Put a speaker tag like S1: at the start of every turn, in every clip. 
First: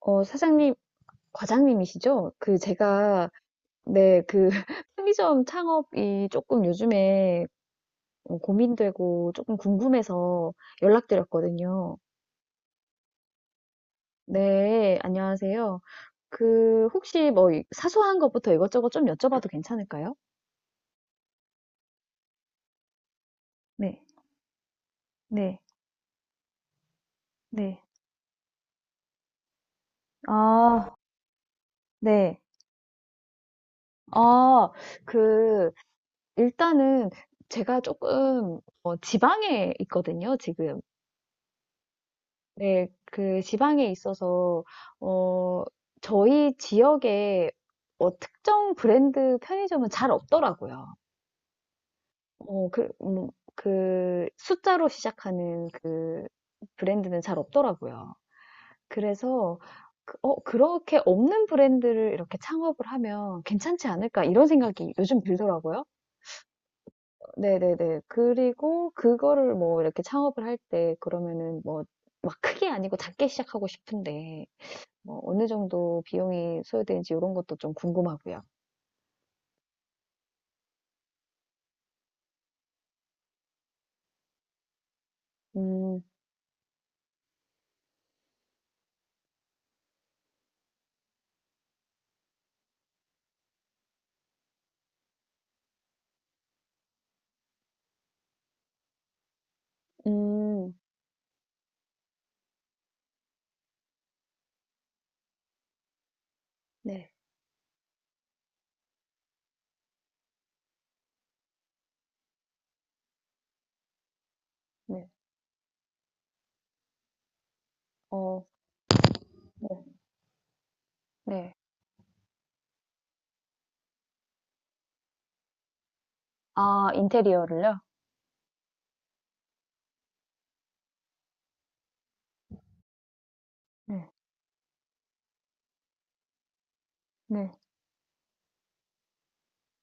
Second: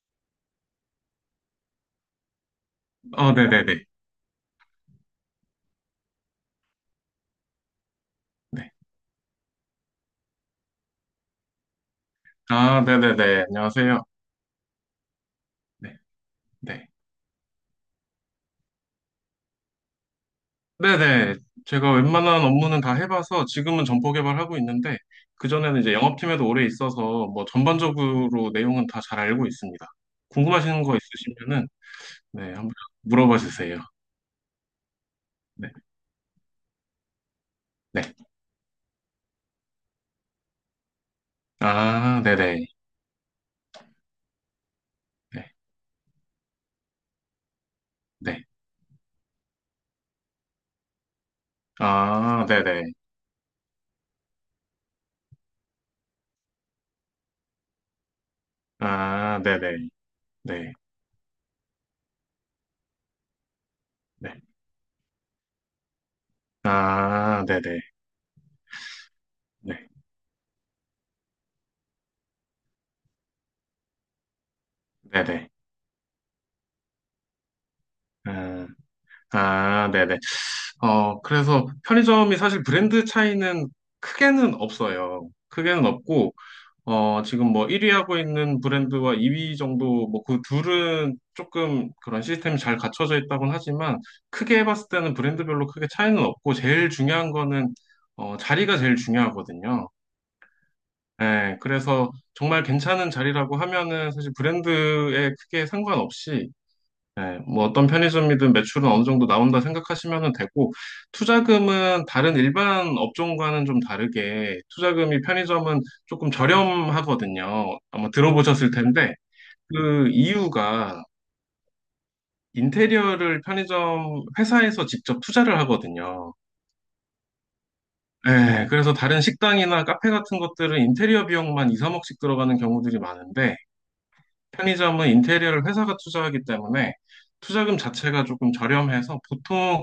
S1: 사장님, 과장님이시죠? 그 제가
S2: 어, 네네네.
S1: 네, 그 편의점 창업이 조금 요즘에
S2: 네.
S1: 고민되고 조금 궁금해서 연락드렸거든요.
S2: 아, 네네네. 안녕하세요.
S1: 네, 안녕하세요.
S2: 네,
S1: 그
S2: 네.
S1: 혹시 뭐 이- 사소한 것부터 이것저것 좀 여쭤봐도 괜찮을까요?
S2: 네네. 제가 웬만한 업무는 다 해봐서 지금은
S1: 네,
S2: 점포 개발하고 있는데,
S1: 네,
S2: 그전에는 이제 영업팀에도 오래 있어서 뭐
S1: 네.
S2: 전반적으로 내용은 다 잘 알고 있습니다. 궁금하신
S1: 아,
S2: 거 있으시면은,
S1: 네.
S2: 네, 한번 물어봐 주세요.
S1: 아,
S2: 네,
S1: 그 일단은 제가
S2: 네.
S1: 조금 지방에 있거든요, 지금.
S2: 아, 네네.
S1: 네, 그 지방에 있어서,
S2: 네,
S1: 어, 저희 지역에
S2: 네.
S1: 특정 브랜드 편의점은 잘 없더라고요.
S2: 아,
S1: 어,
S2: 네네.
S1: 그, 그 숫자로 시작하는 그 브랜드는 잘 없더라고요.
S2: 아,
S1: 그래서,
S2: 네네. 네,
S1: 그렇게 없는 브랜드를 이렇게 창업을 하면 괜찮지 않을까,
S2: 네.
S1: 이런 생각이 요즘 들더라고요.
S2: 아, 네네.
S1: 네네네. 그리고 그거를 뭐
S2: 네,
S1: 이렇게 창업을 할 때, 그러면은 뭐, 막 크게 아니고 작게 시작하고 싶은데, 뭐 어느
S2: 네네.
S1: 정도 비용이 소요되는지 이런 것도 좀 궁금하고요.
S2: 아, 아, 네네. 그래서 편의점이 사실 브랜드 차이는 크게는 없어요. 크게는
S1: 음,
S2: 없고, 지금 뭐 1위 하고 있는 브랜드와 2위 정도, 뭐 그 둘은 조금 그런 시스템이 잘 갖춰져 있다곤 하지만, 크게 해 봤을 때는 브랜드별로 크게 차이는 없고, 제일 중요한 거는, 자리가 제일 중요하거든요.
S1: 음,
S2: 예, 그래서 정말 괜찮은 자리라고 하면은 사실 브랜드에 크게 상관없이
S1: 네,
S2: 네, 뭐 어떤 편의점이든 매출은 어느 정도 나온다 생각하시면 되고, 투자금은 다른 일반 업종과는 좀 다르게,
S1: 네,
S2: 투자금이 편의점은 조금 저렴하거든요. 아마
S1: 어,
S2: 들어보셨을 텐데,
S1: 네.
S2: 그 이유가
S1: 네.
S2: 인테리어를 편의점 회사에서 직접 투자를 하거든요.
S1: 아, 인테리어를요?
S2: 네, 그래서 다른 식당이나 카페 같은 것들은 인테리어 비용만 2, 3억씩 들어가는 경우들이 많은데,
S1: 네.
S2: 편의점은 인테리어를 회사가 투자하기 때문에
S1: 네.
S2: 투자금 자체가 조금 저렴해서 보통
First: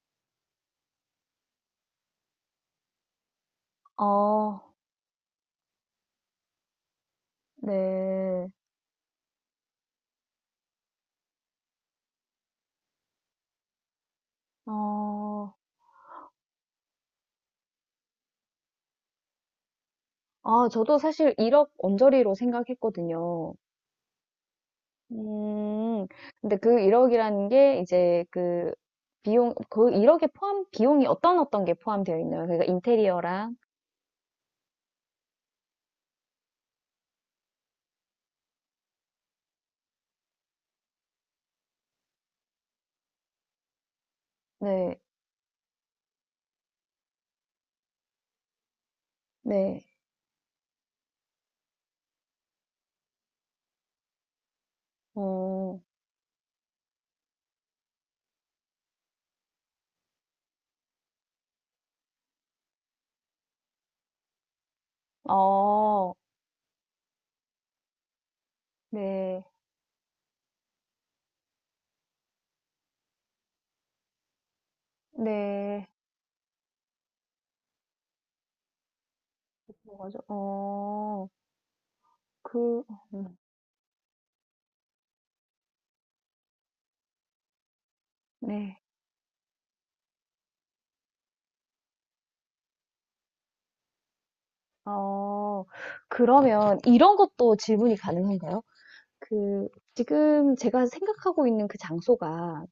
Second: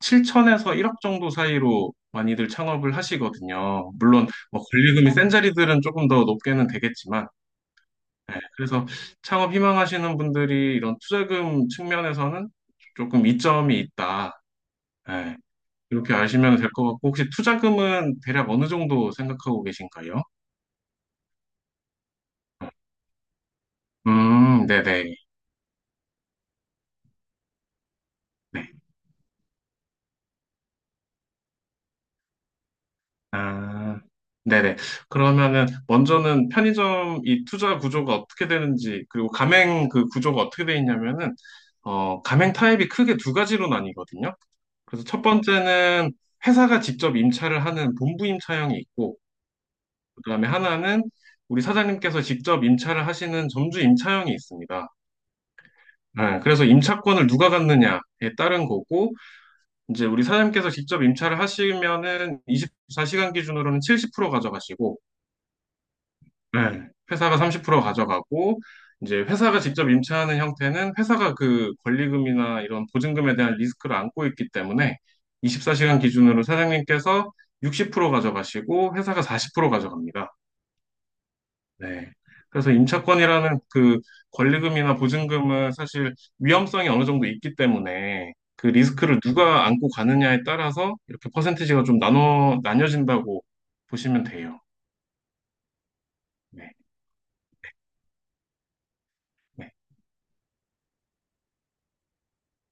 S2: 7천에서 1억 정도 사이로 많이들 창업을 하시거든요. 물론
S1: 어,
S2: 뭐 권리금이 센 자리들은 조금 더 높게는 되겠지만, 네,
S1: 네,
S2: 그래서 창업 희망하시는 분들이 이런 투자금 측면에서는 조금 이점이 있다. 네,
S1: 어,
S2: 이렇게 아시면 될 것 같고, 혹시 투자금은 대략 어느 정도 생각하고 계신가요?
S1: 아, 저도 사실 1억 언저리로 생각했거든요.
S2: 네네.
S1: 음. 근데 그 1억이라는 게 이제
S2: 네.
S1: 그 비용, 그 1억에 포함, 비용이 어떤 게 포함되어 있나요? 그러니까 인테리어랑,
S2: 아, 네네. 그러면은 먼저는 편의점 이 투자 구조가 어떻게 되는지 그리고 가맹 그 구조가 어떻게 돼 있냐면은 가맹 타입이 크게 두 가지로 나뉘거든요.
S1: 네.
S2: 그래서 첫 번째는 회사가 직접 임차를 하는 본부 임차형이 있고
S1: 네.
S2: 그다음에 하나는 우리 사장님께서 직접 임차를 하시는 점주 임차형이 있습니다.
S1: 어,
S2: 네, 그래서 임차권을 누가 갖느냐에 따른 거고 이제 우리 사장님께서 직접 임차를 하시면은 24시간 기준으로는 70% 가져가시고
S1: 어,
S2: 네, 회사가 30% 가져가고, 이제
S1: 네.
S2: 회사가 직접 임차하는 형태는 회사가 그 권리금이나 이런 보증금에 대한 리스크를 안고 있기 때문에
S1: 네.
S2: 24시간 기준으로 사장님께서 60% 가져가시고, 회사가 40%
S1: 그
S2: 가져갑니다.
S1: 아 어,
S2: 네. 그래서
S1: 그 음,
S2: 임차권이라는 그 권리금이나 보증금은 사실 위험성이 어느 정도 있기 때문에 그
S1: 네.
S2: 리스크를 누가 안고 가느냐에 따라서 이렇게 퍼센티지가 좀 나뉘어진다고 보시면 돼요.
S1: 어,
S2: 네.
S1: 그러면 이런 것도 질문이 가능한가요? 그
S2: 네.
S1: 지금 제가 생각하고 있는 그 장소가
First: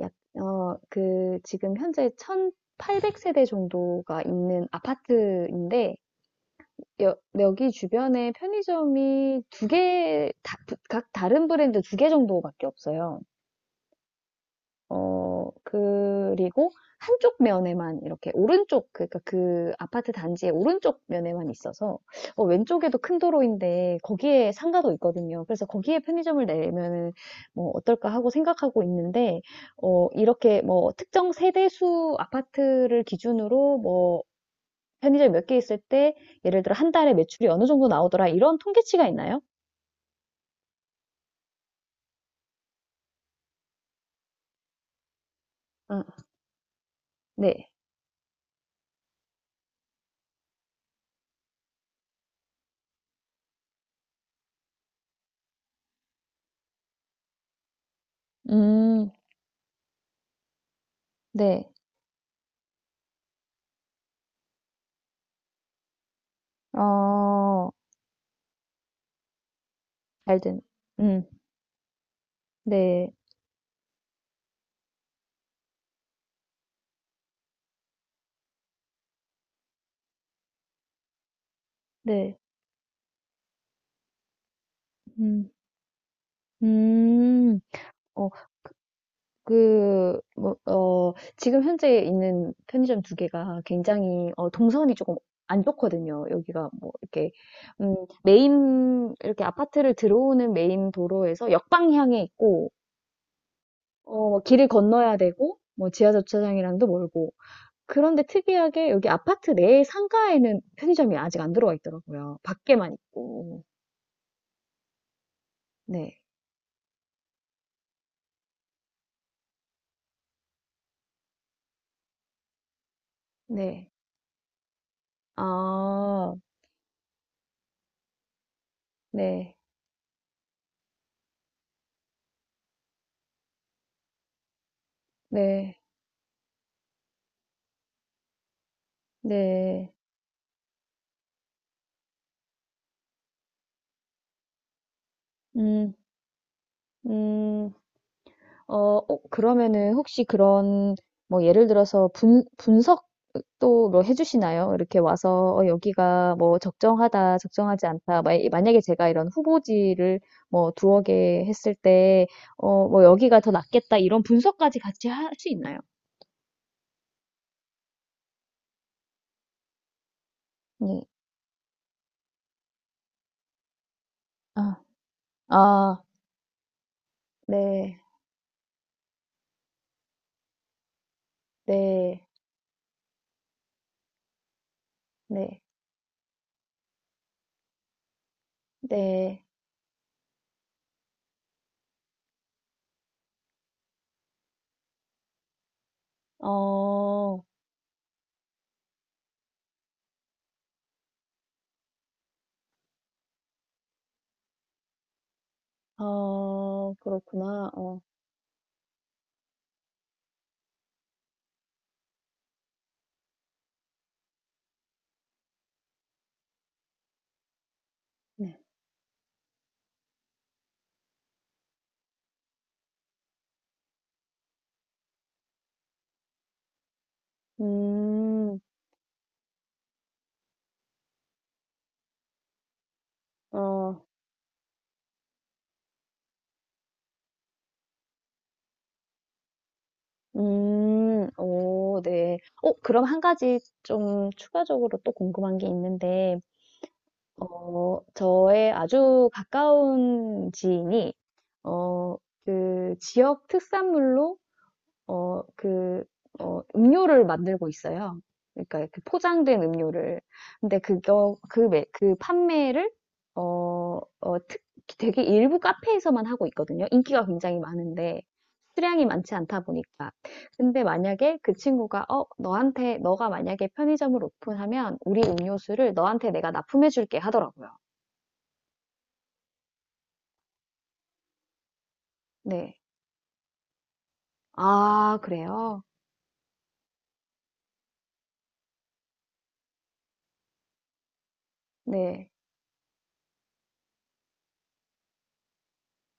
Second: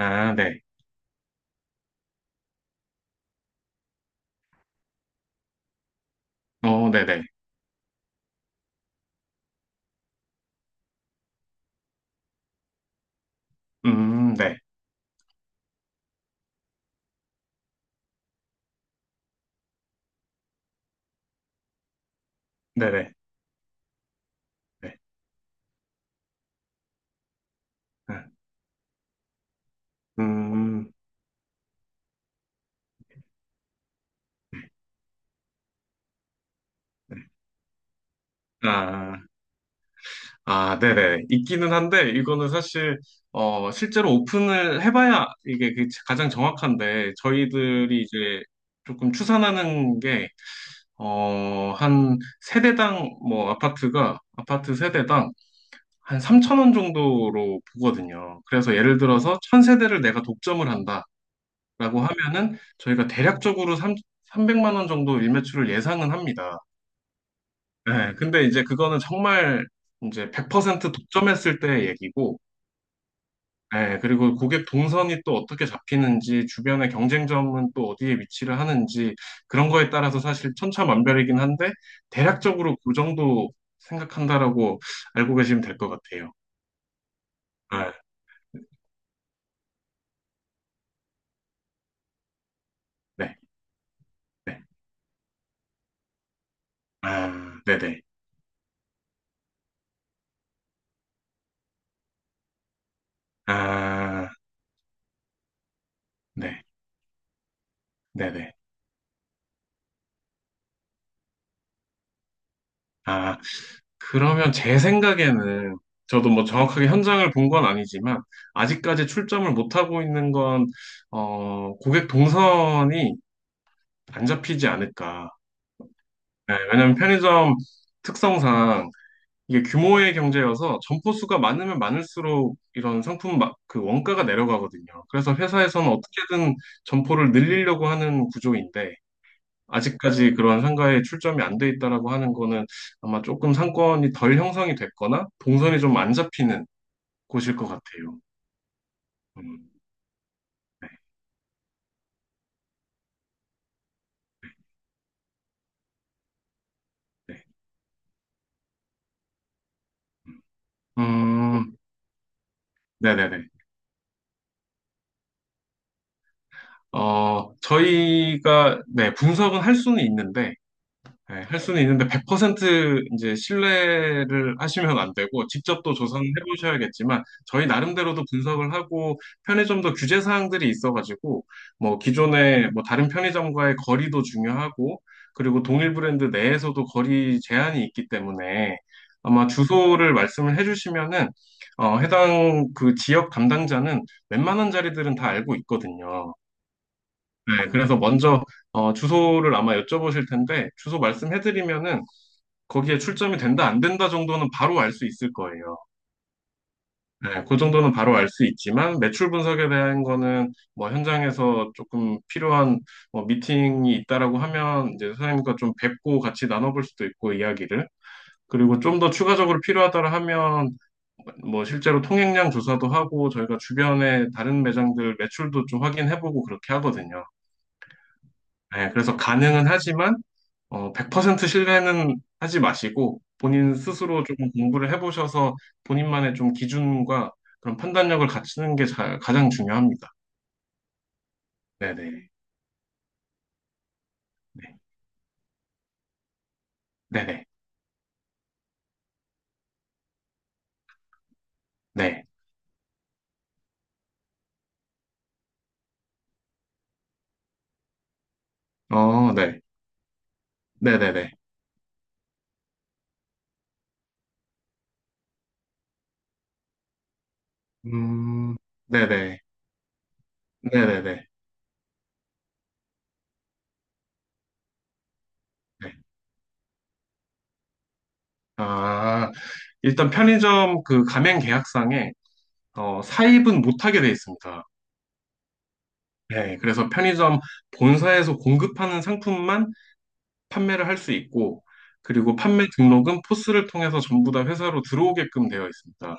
S1: 약,
S2: 네.
S1: 어, 그 지금 현재 1,800 세대 정도가 있는 아파트인데
S2: 어, 네네.
S1: 여기 주변에 편의점이 두 개, 다, 각 다른 브랜드 두 개 정도밖에 없어요.
S2: 네.
S1: 어, 그리고 한쪽 면에만 이렇게 오른쪽, 그러니까 그 아파트 단지의 오른쪽 면에만 있어서 왼쪽에도
S2: 네네.
S1: 큰 도로인데 거기에 상가도
S2: 네.
S1: 있거든요. 그래서 거기에 편의점을 내면은 뭐 어떨까
S2: 네.
S1: 하고 생각하고 있는데 어, 이렇게 뭐
S2: 음,
S1: 특정 세대수 아파트를 기준으로 뭐
S2: 네.
S1: 편의점 몇 개 있을 때 예를 들어 한 달에
S2: 네.
S1: 매출이 어느 정도 나오더라 이런 통계치가
S2: 아,
S1: 있나요?
S2: 아, 네네. 있기는 한데, 이거는 사실, 실제로 오픈을 해봐야 이게 그
S1: 아,
S2: 가장 정확한데,
S1: 네.
S2: 저희들이 이제 조금 추산하는 게, 한 세대당, 뭐, 아파트가, 아파트 세대당 한 3천 원 정도로 보거든요. 그래서 예를
S1: 음,
S2: 들어서 천 세대를 내가 독점을 한다라고
S1: 네.
S2: 하면은, 저희가 대략적으로 삼 300만 원 정도 일매출을 예상은 합니다.
S1: 어,
S2: 네, 근데 이제 그거는 정말 이제
S1: 알든.
S2: 100%
S1: 음,
S2: 독점했을 때의 얘기고,
S1: 네.
S2: 네, 그리고 고객 동선이 또 어떻게 잡히는지, 주변의 경쟁점은 또 어디에 위치를 하는지, 그런 거에 따라서 사실 천차만별이긴 한데,
S1: 네.
S2: 대략적으로 그 정도 생각한다라고 알고
S1: 음.
S2: 계시면 될 것 같아요.
S1: 음.
S2: 아,
S1: 어 그 뭐 어 지금 현재 있는 편의점 두
S2: 네,
S1: 개가 굉장히 어
S2: 네.
S1: 동선이 조금 안 좋거든요. 여기가 뭐 이렇게
S2: 아,
S1: 음
S2: 네네.
S1: 메인 이렇게 아파트를 들어오는 메인 도로에서 역방향에 있고 어
S2: 아,
S1: 뭐 길을 건너야 되고 뭐 지하
S2: 네,
S1: 주차장이랑도 멀고. 그런데
S2: 네네.
S1: 특이하게 여기 아파트 내 상가에는 편의점이 아직 안 들어와 있더라고요. 밖에만
S2: 아,
S1: 있고.
S2: 그러면 제 생각에는
S1: 네.
S2: 저도 뭐 정확하게 현장을 본 건 아니지만 아직까지 출점을 못 하고 있는 건 고객 동선이
S1: 네.
S2: 안 잡히지 않을까.
S1: 아.
S2: 네, 왜냐하면 편의점 특성상
S1: 네.
S2: 이게 규모의 경제여서 점포 수가 많으면 많을수록 이런 상품 그 원가가 내려가거든요. 그래서
S1: 네.
S2: 회사에서는 어떻게든 점포를 늘리려고 하는 구조인데
S1: 네.
S2: 아직까지 그런 상가에 출점이 안 돼 있다라고 하는 거는 아마 조금 상권이 덜 형성이 됐거나 동선이
S1: 음,
S2: 좀 안 잡히는 곳일 것
S1: 음,
S2: 같아요.
S1: 어, 어,
S2: 음,
S1: 그러면은 혹시
S2: 네,
S1: 그런, 뭐, 예를 들어서 분석도 뭐 해주시나요? 이렇게 와서, 어, 여기가 뭐,
S2: 네.
S1: 적정하다, 적정하지 않다. 만약에 제가 이런 후보지를 뭐, 두어 개 했을
S2: 음,
S1: 때, 어, 뭐, 여기가
S2: 네네네.
S1: 더 낫겠다, 이런 분석까지 같이 할 수 있나요?
S2: 저희가, 네, 분석은 할 수는 있는데,
S1: 네.
S2: 네, 할 수는 있는데 100% 이제 신뢰를
S1: 아,
S2: 하시면 안 되고 직접 또
S1: 아,
S2: 조사는 해보셔야겠지만 저희
S1: 네,
S2: 나름대로도 분석을 하고 편의점도 규제 사항들이 있어가지고 뭐
S1: 네,
S2: 기존에 뭐 다른 편의점과의 거리도 중요하고
S1: 네,
S2: 그리고 동일 브랜드 내에서도 거리 제한이 있기 때문에
S1: 네.
S2: 아마 주소를 말씀을 해주시면은 해당 그 지역 담당자는 웬만한 자리들은 다 알고 있거든요.
S1: 어,
S2: 네, 그래서 먼저 주소를 아마 여쭤보실 텐데 주소 말씀해드리면은 거기에 출점이 된다, 안 된다 정도는 바로 알 수 있을 거예요.
S1: 어,
S2: 네, 그
S1: 그렇구나.
S2: 정도는
S1: 어,
S2: 바로 알 수 있지만, 매출 분석에 대한 거는 뭐 현장에서 조금 필요한 뭐 미팅이 있다라고 하면 이제 선생님과 좀 뵙고 같이 나눠볼 수도 있고, 이야기를.
S1: 네.
S2: 그리고 좀 더 추가적으로 필요하다라 하면 뭐 실제로 통행량 조사도 하고 저희가 주변에 다른 매장들 매출도 좀 확인해보고 그렇게 하거든요.
S1: 음.
S2: 네, 그래서 가능은 하지만 100% 신뢰는 하지 마시고 본인
S1: 어.
S2: 스스로 좀 공부를 해보셔서 본인만의 좀 기준과 그런 판단력을 갖추는 게 가장 중요합니다.
S1: 음. 오
S2: 네네.
S1: 네. 어 그럼 한 가지 좀
S2: 네.
S1: 추가적으로 또 궁금한 게 있는데
S2: 네네.
S1: 어 저의 아주 가까운 지인이 어
S2: 네.
S1: 그 지역 특산물로 어, 그, 음료를 만들고 있어요. 그러니까 그
S2: 어, 네.
S1: 포장된 음료를. 근데
S2: 네네네.
S1: 그거, 그, 매, 그 판매를, 어, 어, 특, 되게 일부 카페에서만 하고 있거든요. 인기가 굉장히 많은데,
S2: 음,
S1: 수량이 많지
S2: 네네.
S1: 않다 보니까. 근데
S2: 네네네.
S1: 만약에 그 친구가, 어, 너한테, 너가 만약에 편의점을 오픈하면 우리
S2: 네.
S1: 음료수를 너한테 내가 납품해줄게 하더라고요.
S2: 아, 일단 편의점 그 가맹 계약상에
S1: 네.
S2: 사입은 못하게 돼 있습니다.
S1: 아, 그래요?
S2: 네. 그래서 편의점 본사에서 공급하는 상품만 판매를 할 수 있고,
S1: 네.
S2: 그리고 판매 등록은 포스를 통해서 전부 다 회사로 들어오게끔 되어 있습니다.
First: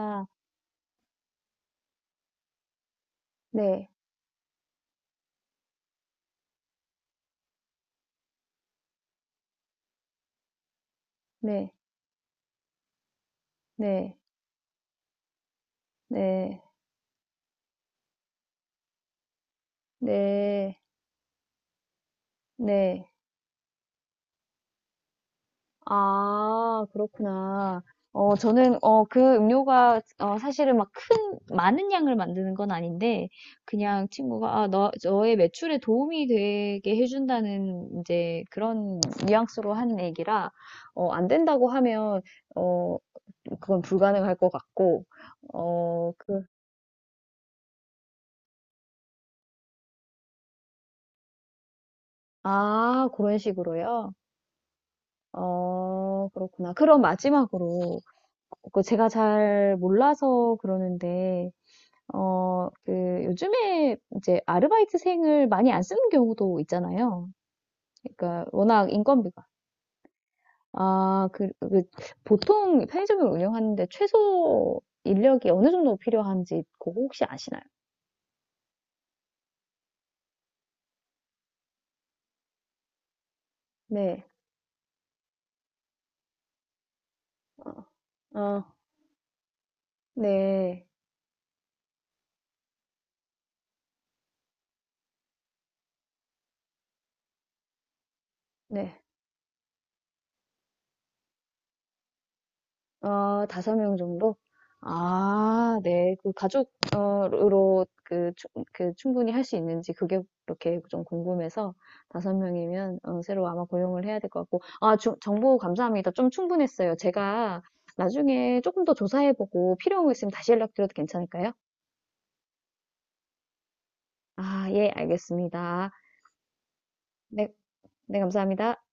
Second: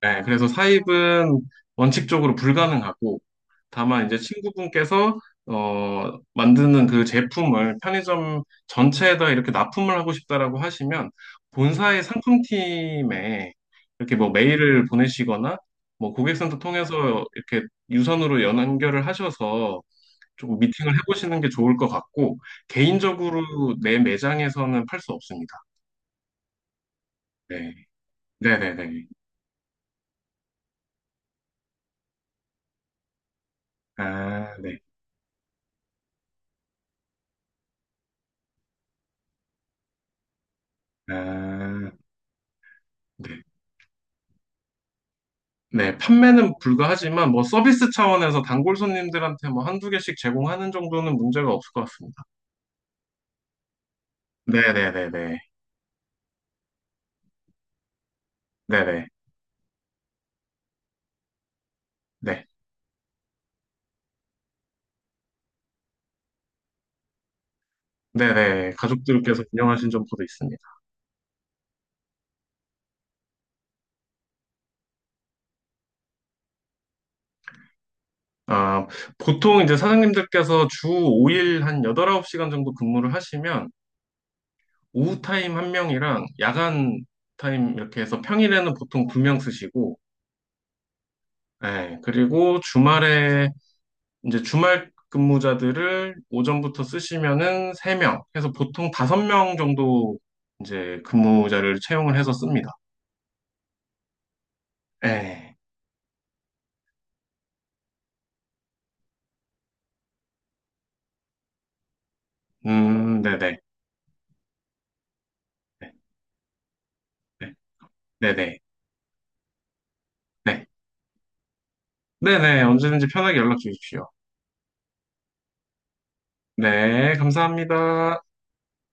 S2: 네, 그래서 사입은 원칙적으로 불가능하고,
S1: 네,
S2: 다만 이제 친구분께서 만드는 그 제품을 편의점 전체에다 이렇게 납품을 하고 싶다라고 하시면
S1: 네,
S2: 본사의 상품팀에
S1: 네,
S2: 이렇게 뭐 메일을 보내시거나 뭐 고객센터
S1: 네.
S2: 통해서 이렇게 유선으로 연결을 하셔서 조금
S1: 네.
S2: 미팅을 해보시는 게 좋을 것 같고,
S1: 네.
S2: 개인적으로 내 매장에서는 팔 수 없습니다.
S1: 아
S2: 네.
S1: 그렇구나. 어 저는 어
S2: 네네네.
S1: 그 음료가 어 사실은 막 큰 많은 양을 만드는 건 아닌데 그냥 친구가
S2: 아,
S1: 아
S2: 네.
S1: "너 너의 매출에 도움이 되게 해 준다."는 이제 그런 뉘앙스로 한 얘기라 어 안 된다고
S2: 아,
S1: 하면 어
S2: 네.
S1: 그건 불가능할 것 같고
S2: 네.
S1: 어 그
S2: 판매는 불가하지만, 뭐, 서비스 차원에서 단골 손님들한테 뭐, 한두 개씩 제공하는 정도는 문제가 없을 것 같습니다.
S1: 아 그런 식으로요?
S2: 네네네네.
S1: 어 그렇구나. 그럼 마지막으로 그
S2: 네네.
S1: 제가 잘 몰라서 그러는데,
S2: 네.
S1: 어, 그 요즘에 이제 아르바이트생을 많이 안 쓰는 경우도 있잖아요. 그러니까
S2: 네네.
S1: 워낙
S2: 가족들께서
S1: 인건비가.
S2: 운영하신 점포도 있습니다.
S1: 아, 그 보통 편의점을 운영하는데 최소 인력이 어느 정도 필요한지 그거 혹시 아시나요?
S2: 아, 보통 이제 사장님들께서 주 5일 한 8, 9시간 정도 근무를 하시면,
S1: 네.
S2: 오후 타임 한 명이랑 야간
S1: 어,
S2: 타임 이렇게 해서
S1: 어,
S2: 평일에는 보통 두 명 쓰시고,
S1: 네.
S2: 예, 그리고 주말에 이제 주말 근무자들을 오전부터 쓰시면은 세 명, 해서 보통
S1: 네.
S2: 다섯 명 정도 이제 근무자를 채용을 해서 씁니다.
S1: 어, 5명 정도?
S2: 예,
S1: 아, 네. 그 가족, 으로 그, 그 충분히 할 수 있는지 그게 그렇게 좀 궁금해서 5명이면 새로
S2: 네네,
S1: 아마 고용을 해야 될 것 같고. 아, 정보
S2: 네,
S1: 감사합니다. 좀 충분했어요. 제가
S2: 네네,
S1: 나중에 조금 더 조사해보고 필요한 거 있으면 다시
S2: 네,
S1: 연락드려도 괜찮을까요?
S2: 네네, 언제든지 편하게 연락 주십시오.
S1: 아, 예, 알겠습니다.
S2: 네,
S1: 네, 네,
S2: 감사합니다.
S1: 감사합니다.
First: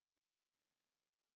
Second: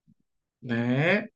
S2: 네.